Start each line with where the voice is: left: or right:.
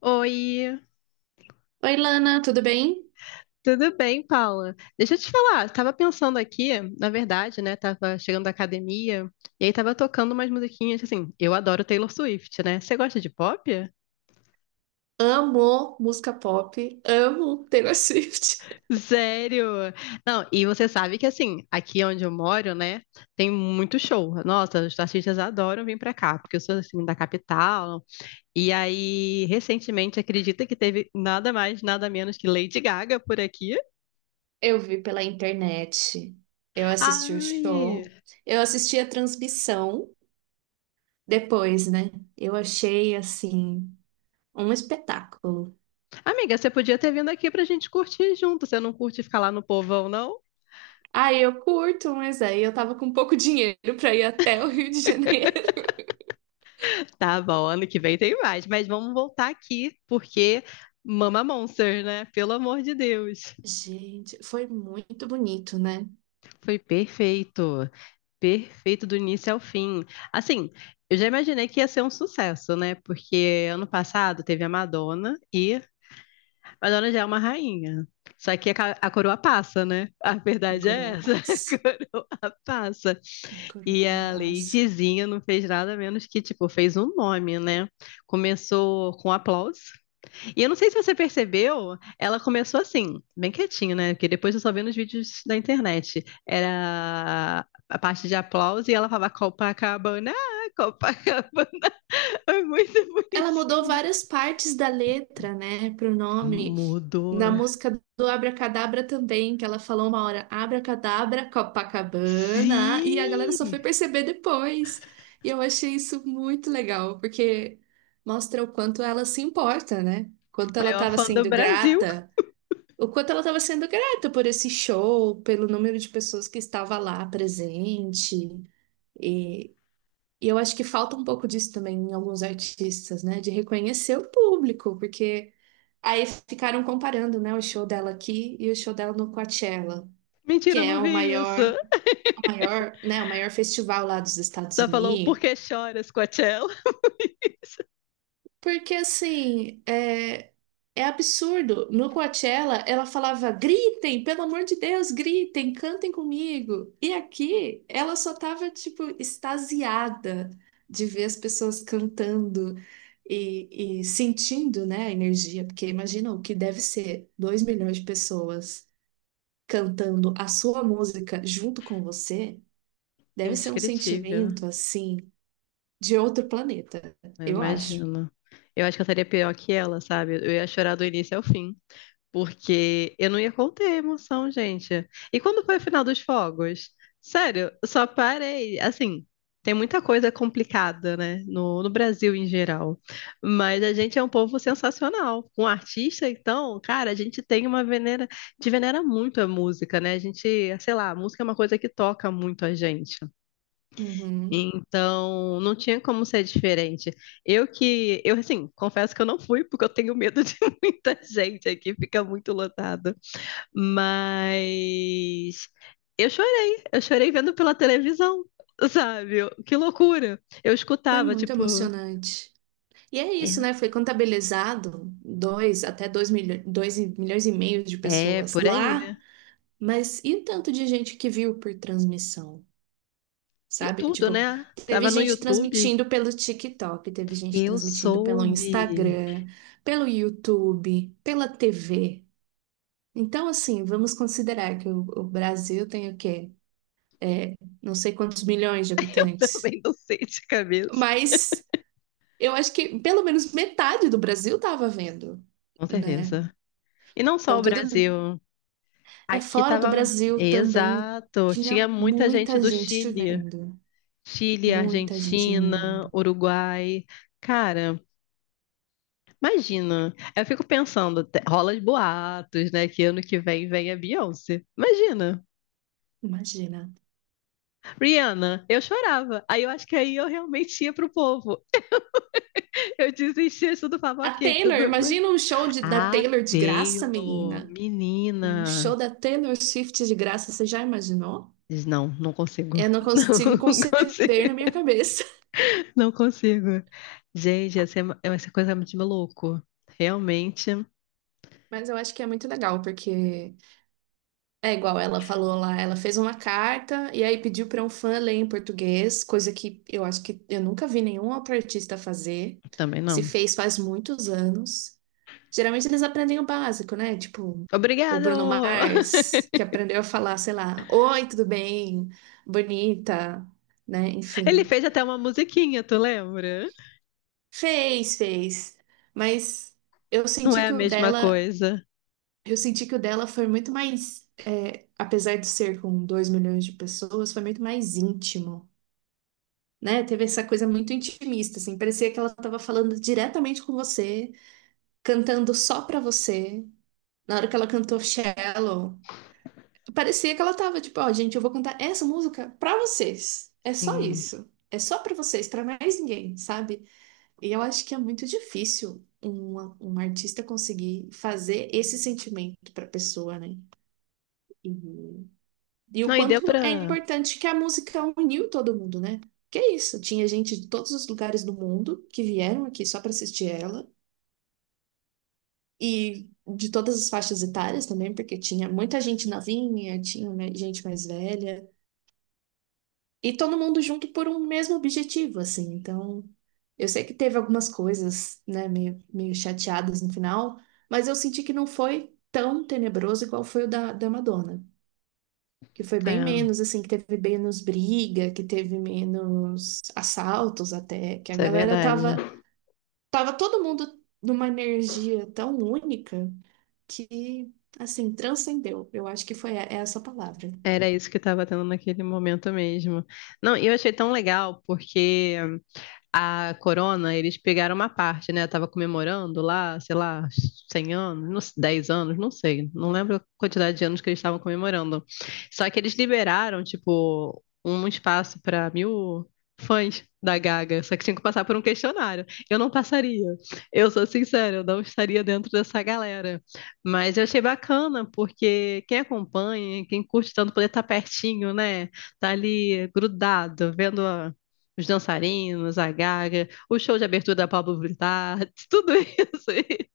left: Oi,
right: Oi, Lana, tudo bem?
left: tudo bem, Paula? Deixa eu te falar, estava pensando aqui, na verdade, né? Tava chegando da academia e aí tava tocando umas musiquinhas assim. Eu adoro Taylor Swift, né? Você gosta de pop?
right: Amo música pop, amo Taylor Swift.
left: Sério? Não, e você sabe que assim, aqui onde eu moro, né, tem muito show. Nossa, os artistas adoram vir pra cá, porque eu sou assim da capital. E aí, recentemente, acredita que teve nada mais, nada menos que Lady Gaga por aqui?
right: Eu vi pela internet, eu assisti o
left: Ai,
right: show, eu assisti a transmissão depois, né? Eu achei, assim, um espetáculo.
left: amiga, você podia ter vindo aqui pra gente curtir junto. Você não curte ficar lá no povão, não?
right: Ah, eu curto, mas aí eu tava com pouco dinheiro pra ir até o Rio de Janeiro.
left: Tá bom, ano que vem tem mais. Mas vamos voltar aqui, porque Mama Monster, né? Pelo amor de Deus.
right: Gente, foi muito bonito, né?
left: Foi perfeito. Perfeito do início ao fim. Assim, eu já imaginei que ia ser um sucesso, né? Porque ano passado teve a Madonna e Madonna já é uma rainha. Só que a, a coroa passa, né? A
right: A
left: verdade é
right: Coroa
left: essa, a
right: Passa.
left: coroa passa.
right: A
left: E
right: Coroa
left: a
right: Passa.
left: Ladyzinha não fez nada menos que, tipo, fez um nome, né? Começou com aplauso. E eu não sei se você percebeu, ela começou assim, bem quietinho, né? Porque depois eu só vi nos vídeos da internet. Era a parte de aplauso e ela falava Copacabana, Copacabana. É muito
right: Ela mudou
left: bonitinho.
right: várias partes da letra, né, pro nome.
left: Mudou.
right: Na música do Abracadabra também, que ela falou uma hora Abracadabra, Copacabana, e a galera só
left: Sim!
right: foi perceber depois. E eu achei isso muito legal, porque mostra o quanto ela se importa, né? Quanto ela
left: Maior
right: estava
left: fã do
right: sendo
left: Brasil.
right: grata, o quanto ela estava sendo grata por esse show, pelo número de pessoas que estava lá presente. E e eu acho que falta um pouco disso também em alguns artistas, né? De reconhecer o público, porque aí ficaram comparando, né, o show dela aqui e o show dela no Coachella, que
left: Mentira, eu
right: é
left: não vi isso.
right: o maior, né, o maior festival lá dos Estados
left: Só falou, por
right: Unidos.
left: que choras, Coachella?
right: Porque assim, é absurdo. No Coachella, ela falava: gritem, pelo amor de Deus, gritem, cantem comigo. E aqui, ela só tava, tipo, extasiada de ver as pessoas cantando e sentindo, né, a energia. Porque imagina o que deve ser 2 milhões de pessoas cantando a sua música junto com você. Deve ser um
left: Indescritível.
right: sentimento, assim, de outro planeta,
left: Eu
right: eu acho.
left: imagino. Eu acho que eu estaria pior que ela, sabe? Eu ia chorar do início ao fim, porque eu não ia conter a emoção, gente. E quando foi o final dos fogos? Sério, eu só parei. Assim, tem muita coisa complicada, né? No Brasil em geral. Mas a gente é um povo sensacional. Com um artista, então, cara, a gente tem uma venera. A gente venera muito a música, né? A gente, sei lá, a música é uma coisa que toca muito a gente,
right: Uhum.
left: então, não tinha como ser diferente. Eu que, eu assim, confesso que eu não fui porque eu tenho medo de muita gente aqui, fica muito lotado. Mas eu chorei vendo pela televisão, sabe? Eu- Que loucura. Eu
right: Foi
left: escutava,
right: muito
left: tipo,
right: emocionante. E é isso, né? Foi contabilizado dois até dois milho- dois e- milhões e meio de
left: é, é
right: pessoas
left: por aí,
right: lá, mas e o tanto de gente que viu por transmissão,
left: em
right: sabe?
left: tudo,
right: Tipo,
left: né?
right: teve
left: Tava no
right: gente
left: YouTube,
right: transmitindo pelo TikTok, teve gente
left: eu
right: transmitindo pelo
left: soube.
right: Instagram, pelo YouTube, pela TV. Então, assim, vamos considerar que o Brasil tem o quê? É, não sei quantos milhões de habitantes,
left: Também não sei de cabeça.
right: mas eu acho que pelo menos metade do Brasil tava vendo,
left: Com
right: né?
left: certeza. E não só
right: Então
left: o
right: tudo
left: Brasil.
right: é
left: Aqui
right: fora do
left: tava.
right: Brasil também.
left: Exato. Tinha
right: Tinha
left: muita gente
right: muita
left: do
right: gente
left: Chile.
right: vendo,
left: Chile,
right: muita gente
left: Argentina,
right: vendo.
left: Uruguai. Cara, imagina. Eu fico pensando, rola os boatos, né? Que ano que vem vem a Beyoncé. Imagina.
right: Imagina.
left: Rihanna, eu chorava. Aí eu acho que aí eu realmente ia pro povo. Eu desistia, tudo falava,
right: A
left: ok,
right: Taylor,
left: tudo bem.
right: imagina um show de- da
left: Ah,
right: Taylor de graça,
left: Taylor,
right: menina. Um show
left: menina.
right: da Taylor Swift de graça, você já imaginou?
left: Diz, não, não consigo.
right: Eu não
left: Não
right: consigo
left: consigo.
right: conceber na minha cabeça.
left: Não consigo. Gente, essa é, é essa coisa é muito de maluco. Realmente,
right: Mas eu acho que é muito legal, porque é igual ela falou lá, ela fez uma carta e aí pediu para um fã ler em português, coisa que eu acho que eu nunca vi nenhum outro artista fazer.
left: também
right: Se
left: não.
right: fez faz muitos anos. Geralmente eles aprendem o básico, né? Tipo, o Bruno
left: Obrigado!
right: Mars, que aprendeu a falar, sei lá, oi, tudo bem? Bonita, né?
left: Ele
right: Enfim.
left: fez até uma musiquinha, tu lembra?
right: Fez, fez. Mas eu
left: Não
right: senti
left: é a
right: que o
left: mesma
right: dela.
left: coisa.
right: Eu senti que o dela foi muito mais, é, apesar de ser com 2 milhões de pessoas, foi muito mais íntimo, né? Teve essa coisa muito intimista, assim, parecia que ela estava falando diretamente com você, cantando só pra você. Na hora que ela cantou Shallow, parecia que ela tava tipo, ó, gente, eu vou cantar essa música pra vocês. É só
left: Sim.
right: isso. É só pra vocês, pra mais ninguém, sabe? E eu acho que é muito difícil um artista conseguir fazer esse sentimento pra pessoa, né? E e o
left: Não, e deu
right: quanto é
left: pra.
right: importante que a música uniu todo mundo, né? Que é isso, tinha gente de todos os lugares do mundo que vieram aqui só para assistir ela e de todas as faixas etárias também, porque tinha muita gente novinha, tinha, né, gente mais velha, e todo mundo junto por um mesmo objetivo, assim. Então, eu sei que teve algumas coisas, né, meio chateadas no final, mas eu senti que não foi tão tenebroso igual foi o da Madonna, que foi
left: É,
right: bem menos, assim, que teve menos briga, que teve menos assaltos até, que a
left: isso é
right: galera
left: verdade.
right: tava, tava todo mundo numa energia tão única que, assim, transcendeu. Eu acho que foi essa a palavra.
left: Era isso que tava tendo naquele momento mesmo. Não, e eu achei tão legal, porque a Corona, eles pegaram uma parte, né? Tava comemorando lá, sei lá, 100 anos, 10 anos, não sei, não lembro a quantidade de anos que eles estavam comemorando. Só que eles liberaram, tipo, um espaço para 1.000 fãs da Gaga, só que tinha que passar por um questionário. Eu não passaria. Eu sou sincera, eu não estaria dentro dessa galera. Mas eu achei bacana, porque quem acompanha, quem curte tanto poder estar pertinho, né? Tá ali grudado, vendo a os dançarinos, a Gaga, o show de abertura da Pablo Vittar, tudo isso aí.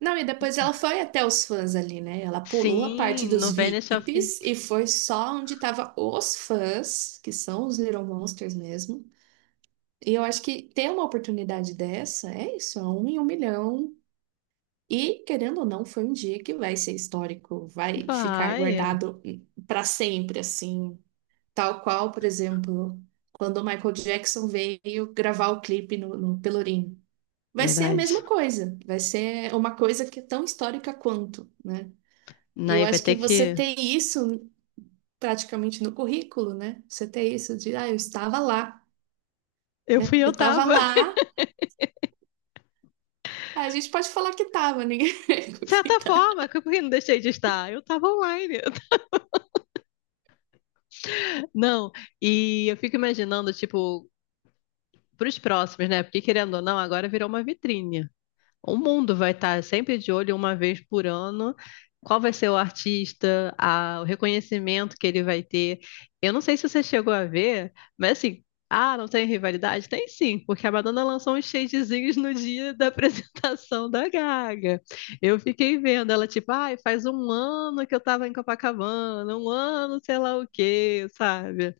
right: Não, e depois ela foi até os fãs ali, né? Ela pulou a parte
left: Sim,
right: dos
left: no Venice of...
right: VIPs e foi só onde tava os fãs, que são os Little Monsters mesmo. E eu acho que ter uma oportunidade dessa é isso, é um em um milhão. E, querendo ou não, foi um dia que vai ser histórico, vai ficar
left: Vai,
right: guardado para sempre, assim. Tal qual, por exemplo, quando o Michael Jackson veio gravar o clipe no Pelourinho. Vai ser a mesma
left: verdade.
right: coisa, vai ser uma coisa que é tão histórica quanto, né? E eu
left: Aí vai
right: acho que
left: ter
right: você
left: que.
right: ter isso praticamente no currículo, né? Você ter isso de, ah, eu estava lá,
left: Eu fui,
right: né?
left: eu
right: Eu estava
left: tava.
right: lá, a gente pode falar que estava, ninguém.
left: De certa forma, que eu não deixei de estar. Eu tava online. Não, e eu fico imaginando, tipo, pros próximos, né? Porque querendo ou não, agora virou uma vitrine. O mundo vai estar sempre de olho uma vez por ano. Qual vai ser o artista, o reconhecimento que ele vai ter? Eu não sei se você chegou a ver, mas assim, ah, não tem rivalidade? Tem sim, porque a Madonna lançou uns shadezinhos no dia da apresentação da Gaga. Eu fiquei vendo ela, tipo, ai, faz um ano que eu tava em Copacabana, um ano, sei lá o quê, sabe?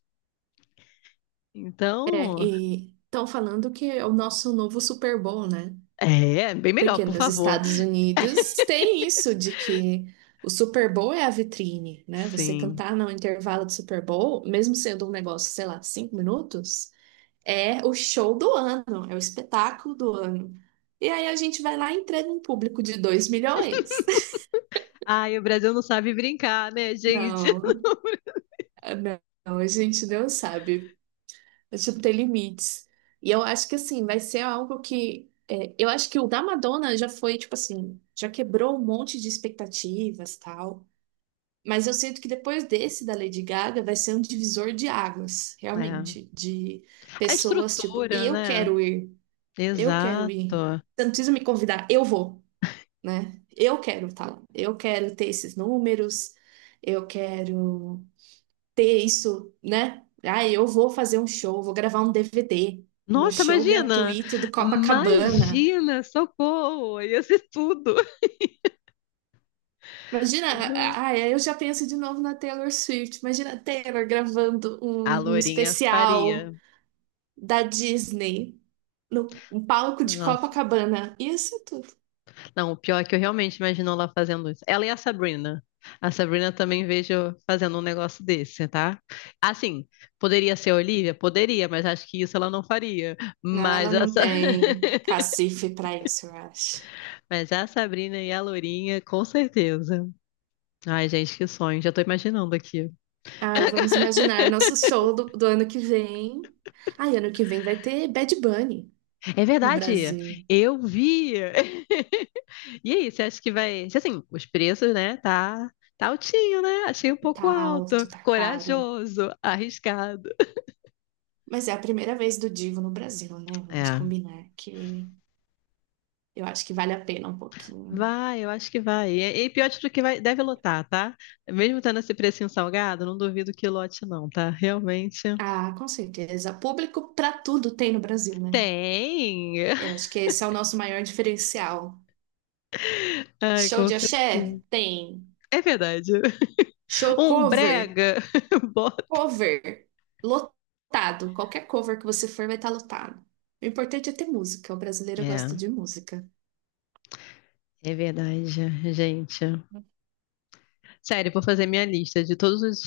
right: É,
left: Então,
right: e estão falando que é o nosso novo Super Bowl, né?
left: é, bem melhor,
right: Porque
left: por
right: nos
left: favor.
right: Estados Unidos tem isso de que o Super Bowl é a vitrine, né? Você
left: Sim.
right: cantar no intervalo do Super Bowl, mesmo sendo um negócio, sei lá, 5 minutos, é o show do ano, é o espetáculo do ano. E aí a gente vai lá e entrega um público de 2 milhões.
left: Ai, o Brasil não sabe brincar, né, gente?
right: Não, não, a gente não sabe. É, tipo, ter limites. E eu acho que, assim, vai ser algo que, é, eu acho que o da Madonna já foi, tipo assim, já quebrou um monte de expectativas, tal. Mas eu sinto que depois desse da Lady Gaga vai ser um divisor de águas,
left: É.
right: realmente. De
left: A
right: pessoas, tipo,
left: estrutura,
right: eu
left: né?
right: quero ir, eu quero ir.
left: Exato.
right: Você não precisa me convidar, eu vou, né? Eu quero, tal. Eu quero ter esses números, eu quero ter isso, né? Ah, eu vou fazer um show, vou gravar um DVD no
left: Nossa,
right: show
left: imagina!
right: gratuito do Copacabana.
left: Imagina, socorro! Ia ser tudo.
right: Imagina, ah, ah, eu já penso de novo na Taylor Swift. Imagina a Taylor gravando
left: A
right: um
left: Lourinha
right: especial
left: faria.
right: da Disney no um palco de
left: Nossa.
right: Copacabana. Isso é tudo.
left: Não, o pior é que eu realmente imagino ela fazendo isso. Ela e a Sabrina. A Sabrina também vejo fazendo um negócio desse, tá? Assim, poderia ser a Olivia? Poderia, mas acho que isso ela não faria.
right: Não,
left: Mas
right: ela não
left: essa.
right: tem cacife pra isso, eu acho.
left: Mas a Sabrina e a Lourinha, com certeza. Ai, gente, que sonho. Já tô imaginando aqui.
right: Ai, vamos imaginar nosso show do ano que vem. Ai, ano que vem vai ter Bad Bunny
left: É
right: no
left: verdade.
right: Brasil.
left: Eu vi. E aí, você acha que vai. Se, assim, os preços, né? Tá, tá altinho, né? Achei um
right: Tá
left: pouco
right: alto,
left: alto.
right: tá caro.
left: Corajoso, arriscado.
right: Mas é a primeira vez do Divo no Brasil, né? Vamos
left: É.
right: combinar que eu acho que vale a pena um pouquinho.
left: Vai, eu acho que vai. E pior de tudo que vai, deve lotar, tá? Mesmo tendo esse precinho salgado, não duvido que lote, não, tá? Realmente.
right: Ah, com certeza. Público pra tudo tem no Brasil, né?
left: Tem!
right: Eu acho que esse é o nosso maior diferencial.
left: Ai,
right: Show
left: com
right: de
left: certeza.
right: axé? Tem.
left: É verdade.
right: Show
left: Um
right: cover?
left: brega, bota.
right: Cover. Lotado. Qualquer cover que você for vai estar lotado. O importante é ter música. O brasileiro gosta
left: É,
right: de música.
left: é verdade, gente. Sério, vou fazer minha lista de todos os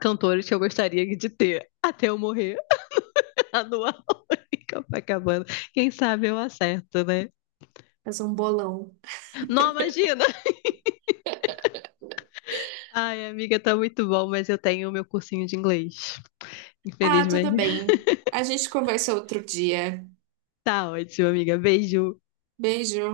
left: cantores que eu gostaria de ter até eu morrer anual em Copacabana. Quem sabe eu acerto, né?
right: Fazer um bolão.
left: Não, imagina! Ai, amiga, tá muito bom, mas eu tenho o meu cursinho de inglês.
right: Ah, tudo
left: Infelizmente.
right: bem. A gente conversa outro dia.
left: Tá ótimo, amiga. Beijo.
right: Beijo.